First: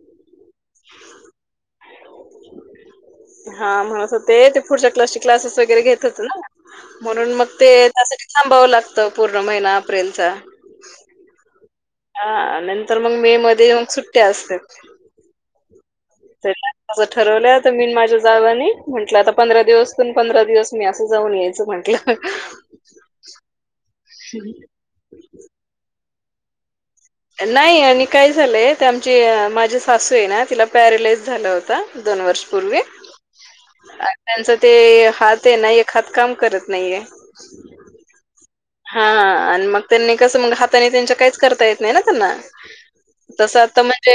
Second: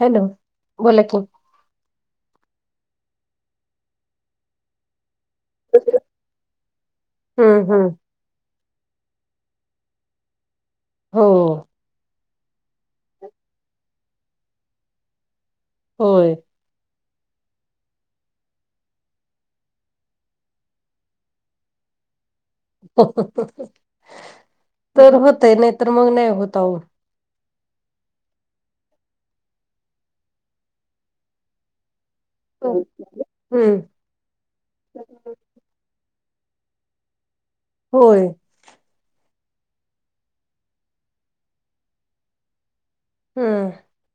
Hello, बोला की, hello, हा, म्हणत होते ते पुढच्या क्लासची क्लासेस वगैरे घेत होते ना. म्हणून मग ते हम्म हम्म त्यासाठी थांबावं लागतं पूर्ण महिना अप्रिलचा. हो, हा, नंतर मग मे मध्ये मग सुट्टी असते. होय. ठरवलं मी माझ्या जावाणी म्हटलं आता पंधरा दिवसून पंधरा दिवस ''मी जाऊन यायचं म्हंटलं. तर होतय नाही तर मग नाही होतवो. नाही आणि काय झालंय ते आमची माझी सासू आहे ना तिला पॅरेलाइज झाला होता दोन वर्ष. पूर्वी हम्म त्यांच ते हात आहे ना एक हात काम करत नाहीय होय. हा, आणि मग त्यांनी कसं म हाताने त्यांच्या काहीच करता येत नाही ना त्यांना. तसं हम्म आता म्हणजे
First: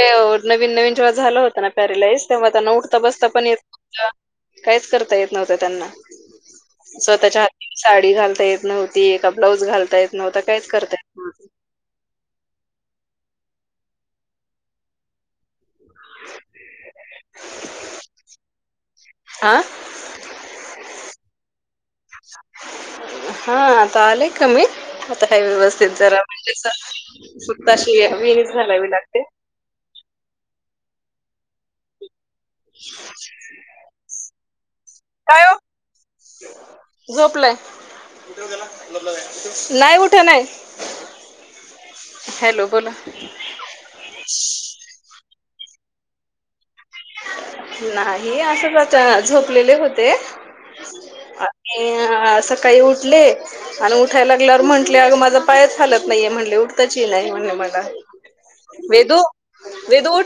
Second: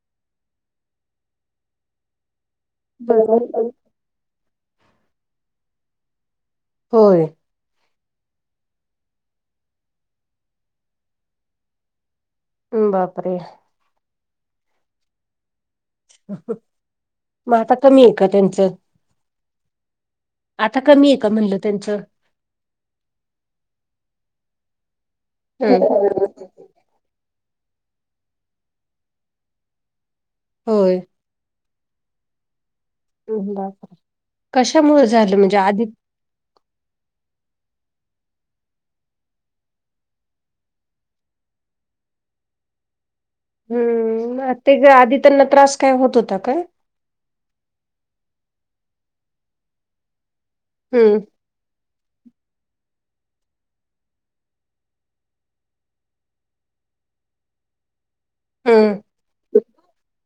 नवीन नवीन जेव्हा झालं होत ना पॅरिलाइज तेव्हा त्यांना उठ ''--'' त बसता पण येतनव्हत काहीच करता येत नव्हत त्यांना होय स्वतःच्या हात. साडी घालता येत नव्हती एका ब्लाऊज घालता येत नव्हता काहीच करता. येत ''हं'' बापरे. मग आता कमी आहे का त्यांचं. आ, आता कमी आहे का म्हणलं त्यांचं. हा, आता आलेय कमी हे व्यवस्थित जरा हम्म. सुताशी विहिणीच घलावी लागते. होय. बर कशामुळे झालं काय ओ म्हणजे आधी. झोपलाय. नाही उठ नाही. हॅलो बोला, हम्म, ते आधी त्यांना त्रास काय होत होता काहय. नाही असं कसं झोपलेले होते. हम्म, आणि सकाळी उठले. आणि उठायला लागल्यावर म्हटले अगं माझं पायच हालत नाहीये म्हणले उठताच नाही म्हणले मला. हम्म वेदू वेदु उठ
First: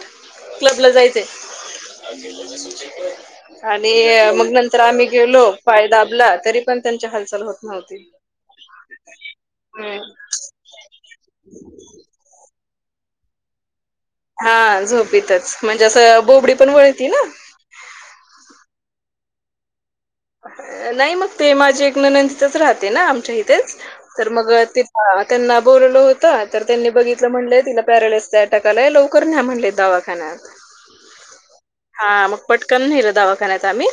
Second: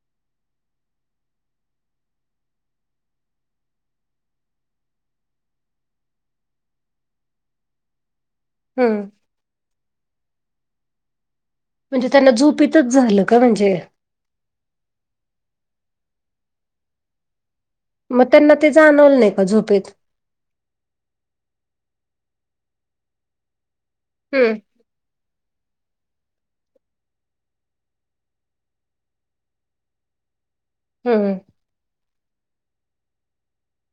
क्लब ला जायचंय. अगे [inaudible] ल सुूच क मग नंतर आम्ही गेलो पाय दाबला तरी पण त्यांची हालचाल होत नव्हती. हम्म हम, म्हणजे त्यांना झोपतच झालं का म्हणजे. हा, झोपतच म्हणजे असं बोबडी पण वळती ना. मग त्यांना ते जाणवलं नाही का झोपेत. नई मग ते माझी एक ननंद तीथंच राहते ना आमच्या हितेच तर मग हम्म ते हा त्यांना बोललं होत तर त्यांनी बघितलं म्हटलंय तिला पॅरालाइजचा अटॅक आलाय लवकर न्या ह्या म्हणले दवाखान्यात. हम्. हा मग पटकन न्हेलं दवाखान्यात आम्ही.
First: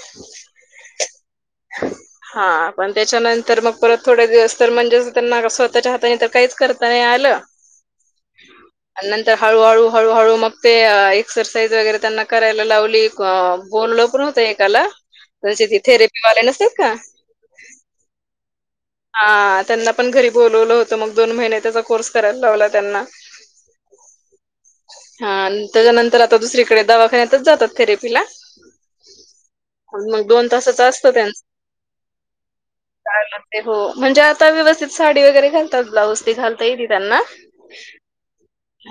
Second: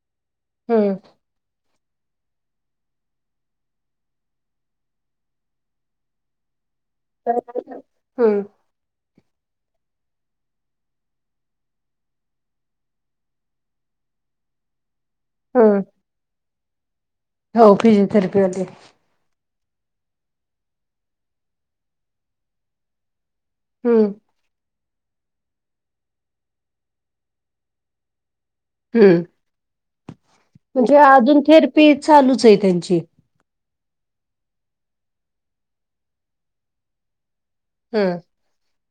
हम्म. हा हा पण त्याच्यानंतर मग परत थोडे दिवस तर म्हणजेच त्यांना स्वतःच्या हाताने तर काईच करत् तयालं. हम्म. अन् नंतर हळूहळू हळूहळू मग ते एक्सरसाईज वगैरे त्यांना करायला लावली. आं बोललो पण होतं एकाला म्हजे ते हम्म. थेरेपी वाल्यालाच बर का. हो फिजिओथेरपी वाले. हा त्यांना पण घरी बोलवलं होतं मग दोन महिने त्याचा कोर्स करायल लावला त्यांना. हम्म. हा अन् त्याच्यानंतर आता दुसरीकडे दवाखान्यातच जातात थेरेपीला. हम्म. अन् मग दोन तासाचा म्हणजे अस् अजून थेरपी चालूचे त्यांची. काय म्हणते हो म्हणजे आता व्यवस्थित साडी वगैरे घालतात ब्लाऊज ते घालता येती त्यांना. हं.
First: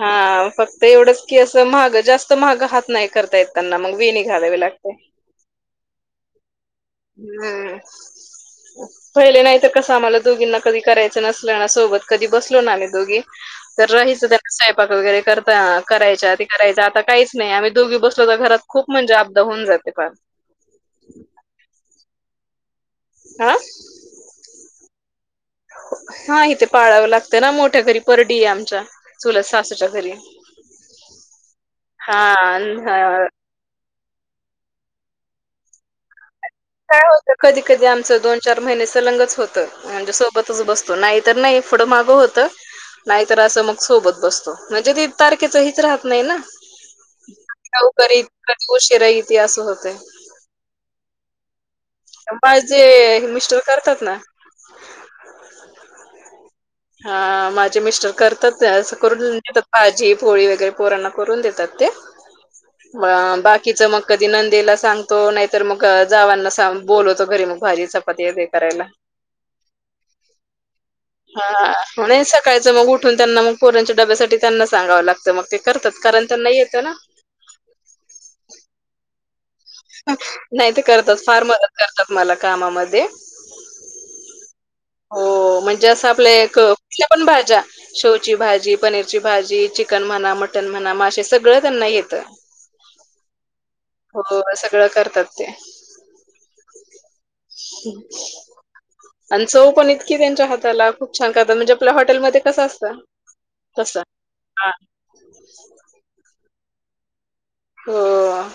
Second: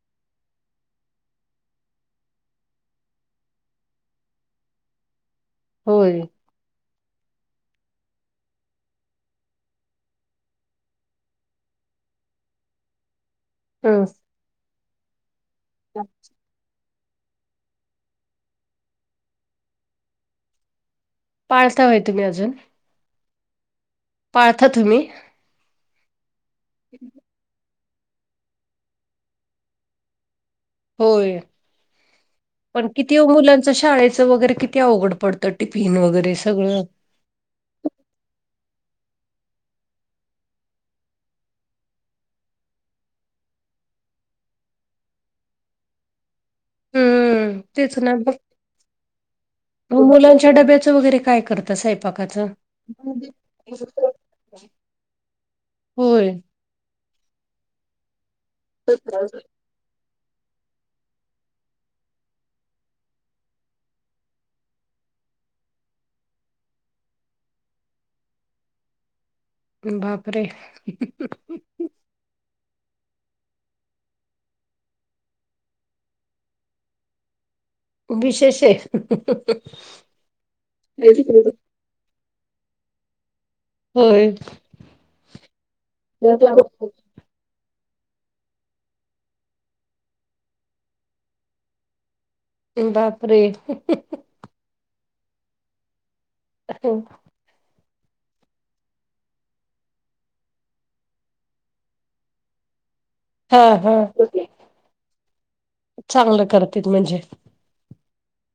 हा फक्त एवढंच की असं माहग जास्त माहग हात नाय करता येत त्यांना मग वेणी घालावी लागते. होय. हम्. पईले नाय त कसं आम्हाला दोघींना कधी करायचं नसल ना सोबत कधी बसलो ना आम्ही दोघी. तर हं. रहाचं त्यांना स्वयपाक वगैरे करता करायच्या आधी. करायच आता काईच नाई आमी दोघी बसलो त घरात खूप म्हणजे अबदा होऊन जाते पार. पाळता व्हय तुम्ही अजून. आं. पाळता तुम्ही? हा हिथे पाळावं लागतं ना मोठ्या घरी परडी आमच्या चुलत सासुच्या घरी. होय पण हा कितीव मुलांच शाळेचं वगैरे कित् -ती अवघड पडतं टिफिन वगैरे सगळं. काय होत कधी कधी आमचं दोन चार महीने सलंगच होतं. म्हणजे सोबतच बसतो नाई तर नाई फुडं मागं होतं. नाईतर असं मग सोबत बसतो म्हणजे तीत तारखेच हेच राहत नाई ना. कधी हम्म. तेच लवकर ना मग येती कधी उशिरा येती असं होतंय. मुलांच्या डब्याचं वगैरे काय करता सैपाका माझे मिस्टर करतात ना. होय. हा माझे मिस्टर करता त्या असं करून देत् भाजी पोळी वगैरे पोरांना करून देतात ते. अं बाकीच मग कधी नंदेला सांगतो नाईतर मग क जावांना सां बोलवतो घरी मग भाजी चपाती वगेरे करायला. बापरे. म्हणुन सकाळचं मग उठून त्यांना मग पोरांच्या डब्यासाठी त्यांना सांगावं लागतं मग ते करतात कारण त्यांना येतं ना. विशेष हे. [inaudible] नाही ते करतात, फार मदत करतात मला कामामध्ये. होय! हो म्हणजे असं आपले एक बापरे कुठल्या पण भाज्या. शेवची भाजी, पनीरची भाजी, चिकन म्हणा मटण म्हणा मासे सगळं त्यांना येतं. बापरे! हो सगळं करतात ते. [inaudible] [inaudible] आणि चव पण इतकी त्यांच्या हाताला खूप छान करतात, म्हणजे आपल हॉटेलमध्ये कसं असतं. हा हा तसं. हा चांगलं करतीत म्हणजे. हो आ!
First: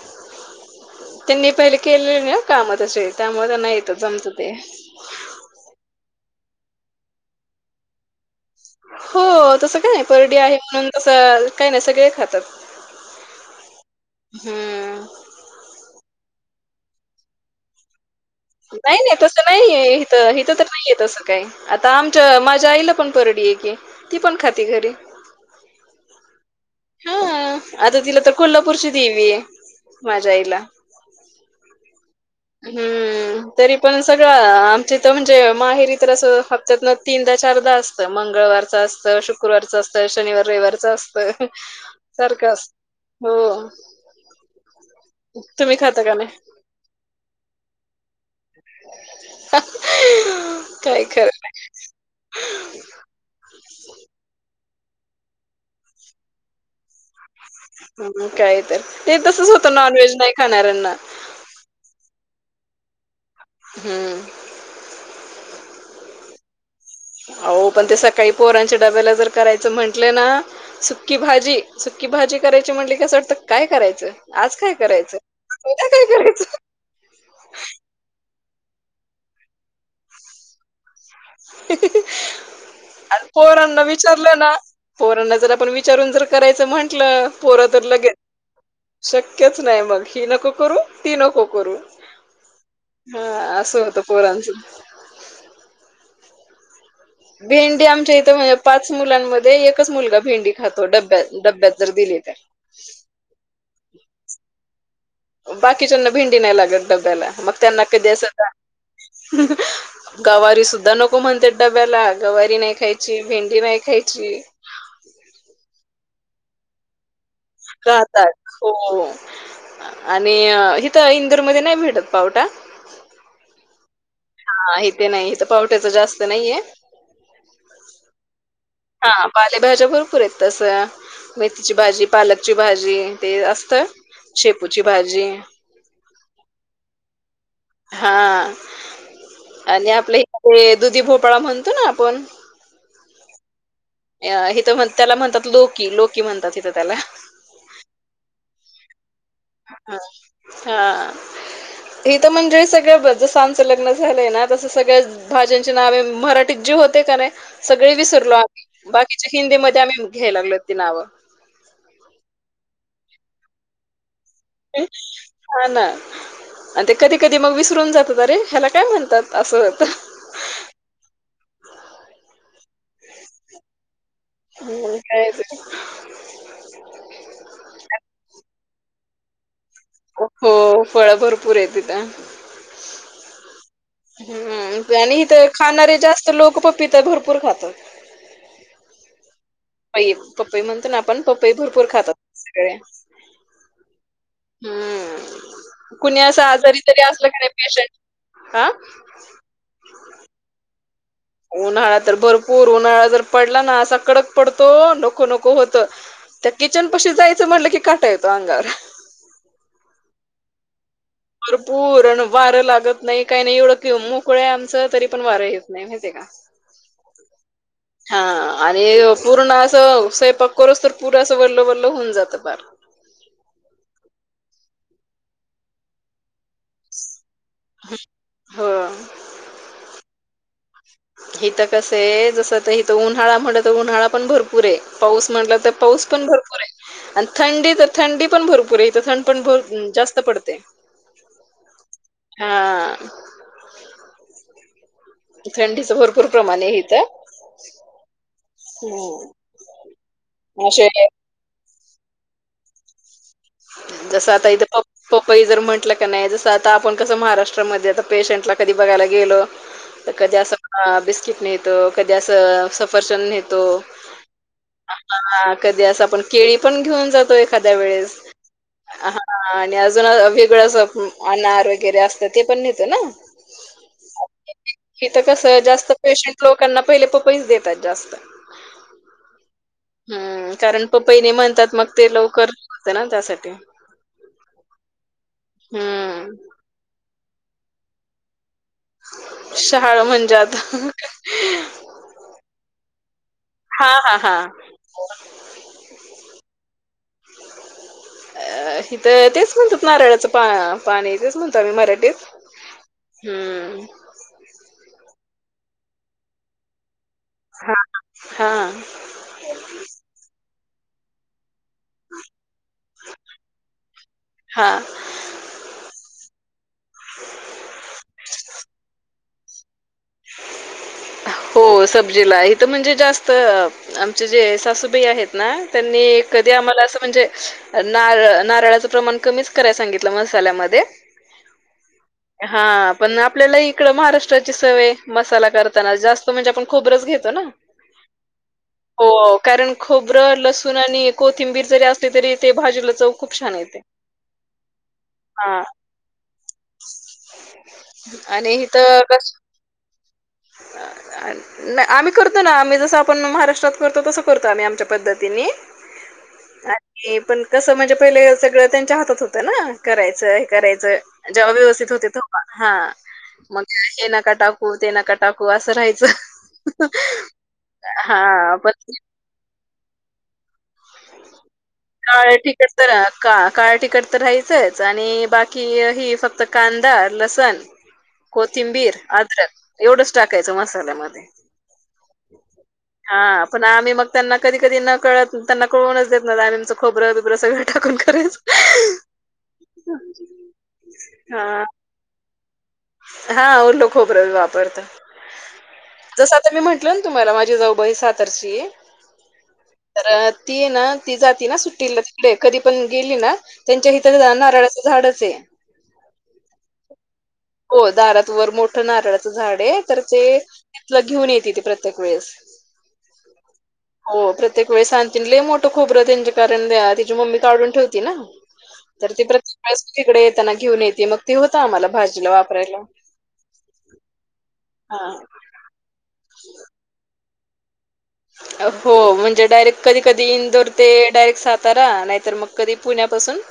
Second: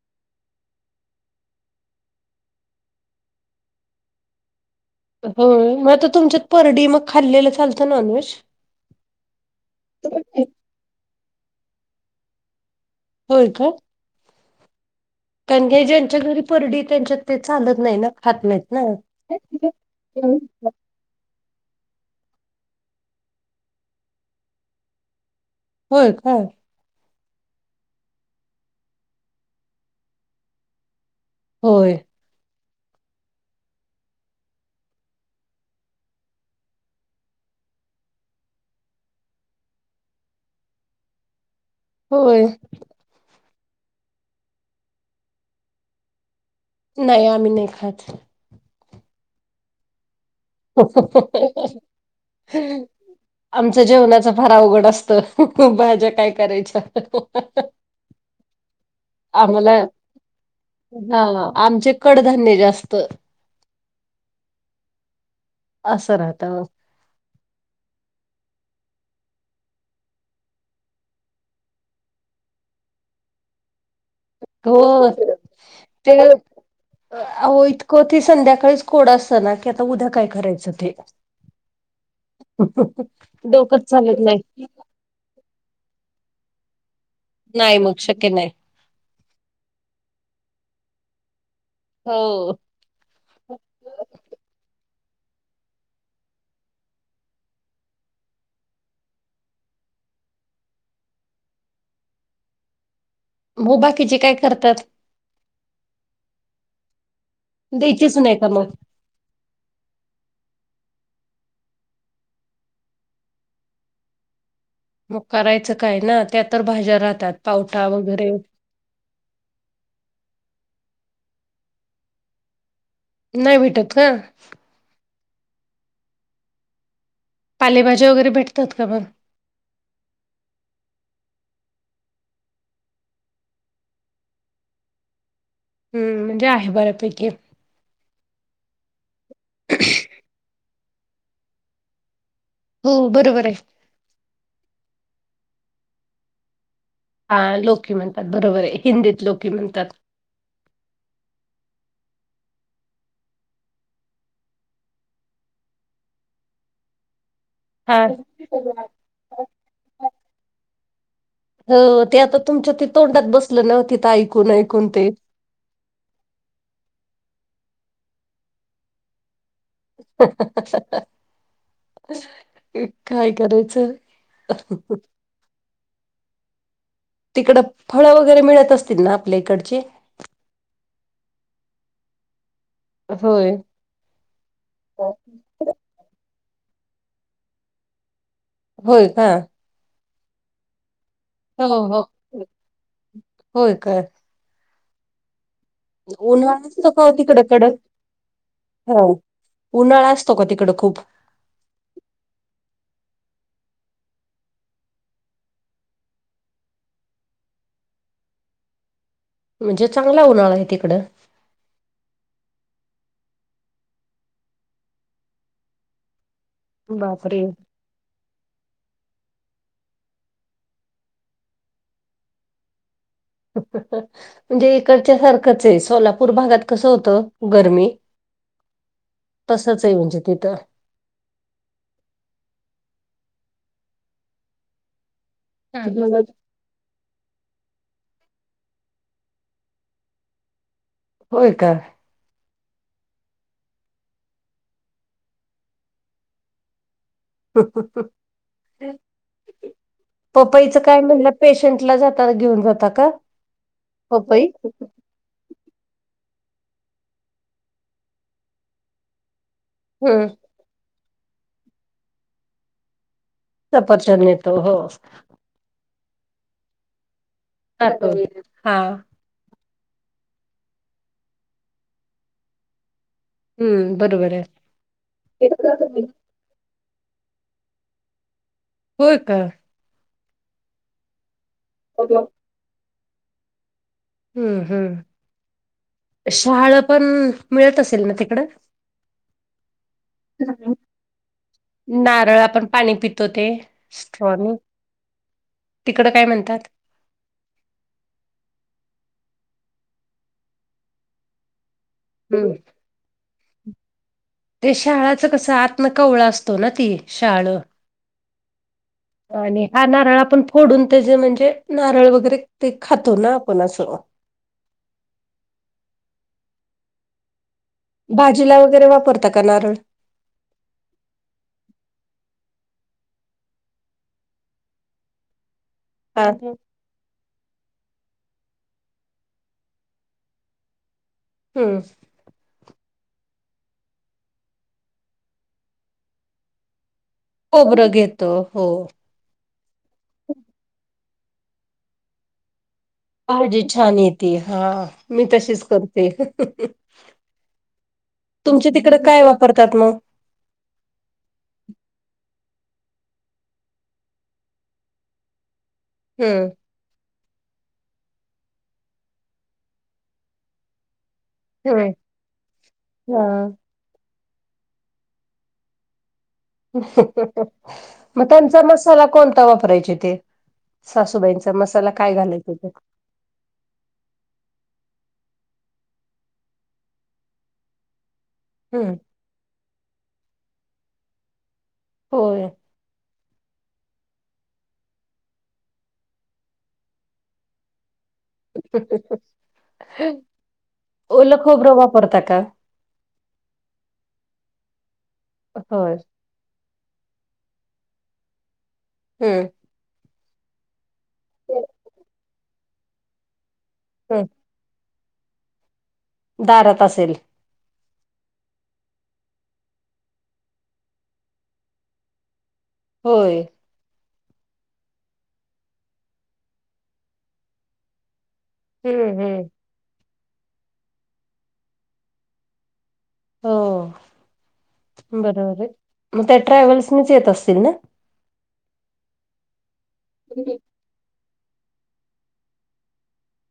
त्यांनी पहिले केलेले ना काम तसे, त्यामुळे त्यांना येत जमतं ते. होय म आता तुमच्यात परडी मग खाल्लेलं चालतं नॉनव्हेज? हो तसं काय नाही, परडी आहे म्हणून तसं काय नाही सगळे खातात. होय का? हू! कारण काय ज्यांच्या घरी परडी त्यांच्यात ते चालत नाही ना. खात नाहीत ना नाही नाही तसं नाहीय हीथं हीथं तर नाहीय तसं. काय आता आमच्या माझ्या आईला पण परडी हे की, ती पण खाती घरी. होय काय! हा आता तिला तर कोल्हापूरची देवी आहे माझ्या आईला. होय! हू! तरी पण सगळं आमच्यां इथं म्हणजे माहेरी तर असं हप्त्यात न तीनदा चारदा असं त मंगळवारच असत, शुकुरवारच असत, शनिवार रविवारच असत. होय सारखं असं हो तुम्ही खाता का नाही? नाही आम्ही नही खात. [unintelligible] खरं [unintelligible] आमचं जेवणाचं फार अवघड असतं भाज्या काय करायच्या. हू काय तर ते तसच होतं आम्हाला नॉनव्हेज नाही खाणाऱ्यांना. हा आमचे कडधान्य जास्त. हूं! असं राहतं. आहो पण ते सकाळी पोरांच्या डब्याला जर करायचं म्हंटलं ना. सुक्की भाजी, सुक्की भाजी करायची म्हणली का आसं वाटतं काय करायचं. आज काय हो करायचं, उदया काय करायचं. को ती संध्याकाळीच कोड असतं ना की आता उद्या काय करायचं ते. आण पोरांना डोकंच चालत विचारलं ना! नाही पोरांना जर आपण विचारून जर करायचं म्हंटलं, पोरं नाही तर मग लगेच. शक्य नाही शक्यच नाही मग, ही नको करू, ती नको करू. हो! हा असं होत पोरांचं [inaudible] भेंडी आमच्या इथे म्हणजे पाच मुलांमध्ये एकच मुलगा भेंडी खातो डब्यात, डब्यात जर दिली तर. बो, बाकीची काय करतात? बाकीच्यांना भेंडी नाही लागत डब्याला, मग त्यांना कधी द्यायचीच अस नाही का मग गवारी सुद्धा नको म्हणते डब्याला, गवारी नाही खायची, भेंडी नाही खायची. मग करायचं काय न? त्या तर भाज्या राहतात. पावटा वगैरे राहतात हो आणि इथ इंदूरमध्ये नाही भेटत पावटा. नाही भेटत का? हा इथे नाही इथ पावट्याचं जास्त नाहीये. पालेभाज्या वगैरे भेटतात का मग? हा पालेभाज्या भरपूर आहेत तस. मेथीची भाजी, पालकची भाजी ते असतं शेपूची भाजी. हम्म म्हणजे आहे बऱ्यापैकी. हा आणि आपलं इकडे दुधी भोपळा म्हणतो ना आपण. हो बरोबर आहे. अ हिथं म्हण त्याला म्हणतात लोकी, लोकी म्हणतात हिथं त्याला. हा लोकी म्हणतात बरोबर आहे, हिंदीत लोकी म्हणतात. हा इथ म्हणजे सगळं ब जस आमचं लग्न झालंय ना तसं सगळंच भाज्यांची नावे मराठी जी होती का नाही सगळे हा विसरलो आ बाकीचे हिंदीमध्ये आम्ही घ्याय लागलो ती नावं. हो ते आता तुमच्या ते तोंडात बसलं नव्ह तिथ ऐकून ऐकून ते. हा ना अन ते कधी कधी मग विसरून जातात अरे ह्याला काय म्हणतात असं. [inaudible] काय करायचं? हम्म, काय ते. तिकडं फळं वगैरे मिळत असतील ना आपल्या इकडचे? हो, फळ भरपूर आहेत इथ. होय हम्म आणि इथं खाणारे जास्त लोक पपीत भरपूर खातात. होय का ई पपई म्हणतो ना आपण पपई हो भरपूर हो खातात सगळ्या. होय काय हम्म कुणी असं उन्हाळा आजारी असतो तरी हो असलं का तिकडं नाही कडक? पेशंट, आ हो उन्हाळा असतो का तिकडं खूप? उन्हाळा तर भरपूर उन्हाळा जर पडला ना असा कडक पडतो, नको नको होत. त्या किचन पाशी जायचं म्हटलं, की काटा येतो अंगावर. म्हणजे चांगला उन्हाळा आहे तिकडं. भरपूर अन वारं लागत नाही काही नाही एवढं कि मोकळे आमचं, तरी पण वारं येत नाही. नाही, माहती का? बापरे! हा आणि पूर्ण असं स्वयंपाक करोस्तर पुर असं वल्लवल्ल होऊन जातं पार. म्हणजे इकडच्या सारखंच आहे, सोलापूर भागात कसं होतं? गरमी, हो तसच आहे म्हणजे तिथ. हिथं कसं आहे जस इथ उन्हाळा म्हटलं तर उन्हाळा पण भरपूर आहे, पाऊस म्हटलं तर त पाऊस हा. पण भरपूर आहे. आणि थंडी तर थंडी पण भरपूर आहे, इथ थंड पण जास्त पडते. होय का? हा. थंडीच भरपूर प्रमाण आहे इथ. पपईचं असे काय म्हणलं. पेशंट ला जाताना घेऊन जाता का. जसं पपई आता इथ पपई जर म्हटलं का नाही, जसं आता आपण कसं महाराष्ट्रामध्ये आता पेशंटला कधी बघायला गेलो. तर हम्म कधी असं बिस्किट नेतो, कधी असं सफरचंद नेतो. सफरचंद नेतो. हा कधी असा आपण केळी पण घेऊन जातो. एक हा [unintelligible] आणि अजून वेगळं अस अनार वगैरे असत. ते पण नेतो ना? हम्म बरोबर आहे तिथं कसं जास्त पेशंट लोकांना पहिले पपई देतात जास्त होय का? हम्म कारण पपई म्हणतात मग ते लवकर होते ना त्यासाठी. हम्म हम्म हम्म शहाळ पण मिळत असेल ना तिकडं? शहाळ म्हणजे आता नारळ आपण पाणी पितो ते हा हा हा स्ट्रॉनी तिकड काय म्हणतात. [unintelligible] अ हिथं तेच म्हणतात, नारळाच पा पाणी तेच म्हणतो आम्ही मराठीत. हम्म हम्म शहाळ कसं आतन कवळ असतो ना ती शहा हा. आणि हा नारळ आपण फोडून त्याचेे म्हणजे नारळ वगैरे ते खातो ना आपण असं. हा भाजीला वगैरे वापरता का? नारळ. [unintelligible] हो सब्जीला इथ म्हणजे जास्त आमचे जे सासूबाई आहेत. ना त्यांनी कधी हा आम्हाला असं म्हणजे नारळ नारळाचं प्रमाण कमीच कराय सांगितलं, मसाल्यामध्ये हम्म हा पण आपल्याला इकड महाराष्ट्राची सवय मसाला करताना जास्त म्हणजे आपण खोबरच घेतो ना! खोबरं घेतो हो. हो कारण खोबरं, लसूण आणि कोथिंबीर जरी असले तरी ते भाजीला चव भाजी छान येते, हा मी तशीच हां करते. आणि तुमच्या तिकडे इथं काय कसं वापरतात मग? [unintelligible] नाही आम्ही करतो ना, आम्ही जसं आपण महाराष्ट्रात करतो तसं करतो, आम्ही आमच्या पद्धतीने हम आणि पण कसं म्हणजे, पहिले सगळं त्यांच्या हातात होत ना करायचं हे करायचं जेव्हा व्यवस्थित हम्म होते. तेव्हा हा मग हे ना का टाकू ते नका टाकू असं राहायचं. मग हां त्यांचा पण मसाला कोणता वापरायचे ते? सासूबाईचा मसाला काय काळ घालात होते? तिखट तर का काळ तिखट राहायचंच आणि बाकी ही कांदा, लसण हम्म कोथिंबीर, आद्रक एवढंच टाकायचं मसाल्यामध्ये होय हा पण आम्ही मग त्यांना कधी कधी न कळत त्यांना कळूनच देत नव्हतो आमचं खोबरं बीबर सगळं टाकून करायचो. ओलं हा खोबरं वापरता का हा ओलं खोबरं वापरतो. हा जसं आता मी म्हटलं! ना तुम्हाला माझी जाऊबाई सातार ची आहे. हमं तर ती ना ती जाती ना सुट्टीला तिकडे कधी पण गेली ना? त्यांच्या हितं हम्म जा नारळाचं झाडच आहे. दारात असेल. हो दारात वर मोठं नारळाचं झाड आहे तर ते, तिथलं घेऊन येति ती प्रत्येक वेळेस. होय हो प्रत्येक वेळी आणती लय मोठं खोबरं त्यांच्या कारण तिची मम्मी काढून ठेवती ना, हम्म तर ती हम्म प्रत्येक वेळेस तिकडे येताना घेऊन येते मग त होत आम्हाला भाजीला वापरायला. हो हा बरोबर आहे मग त्या ट्रॅव्हल्सनीच येत असतील न हो म्हणजे डायरेक्ट कधी कधी इंदोर- ते डायरेक्ट सातारा नाहीतर मग कधी पुण्यापासून,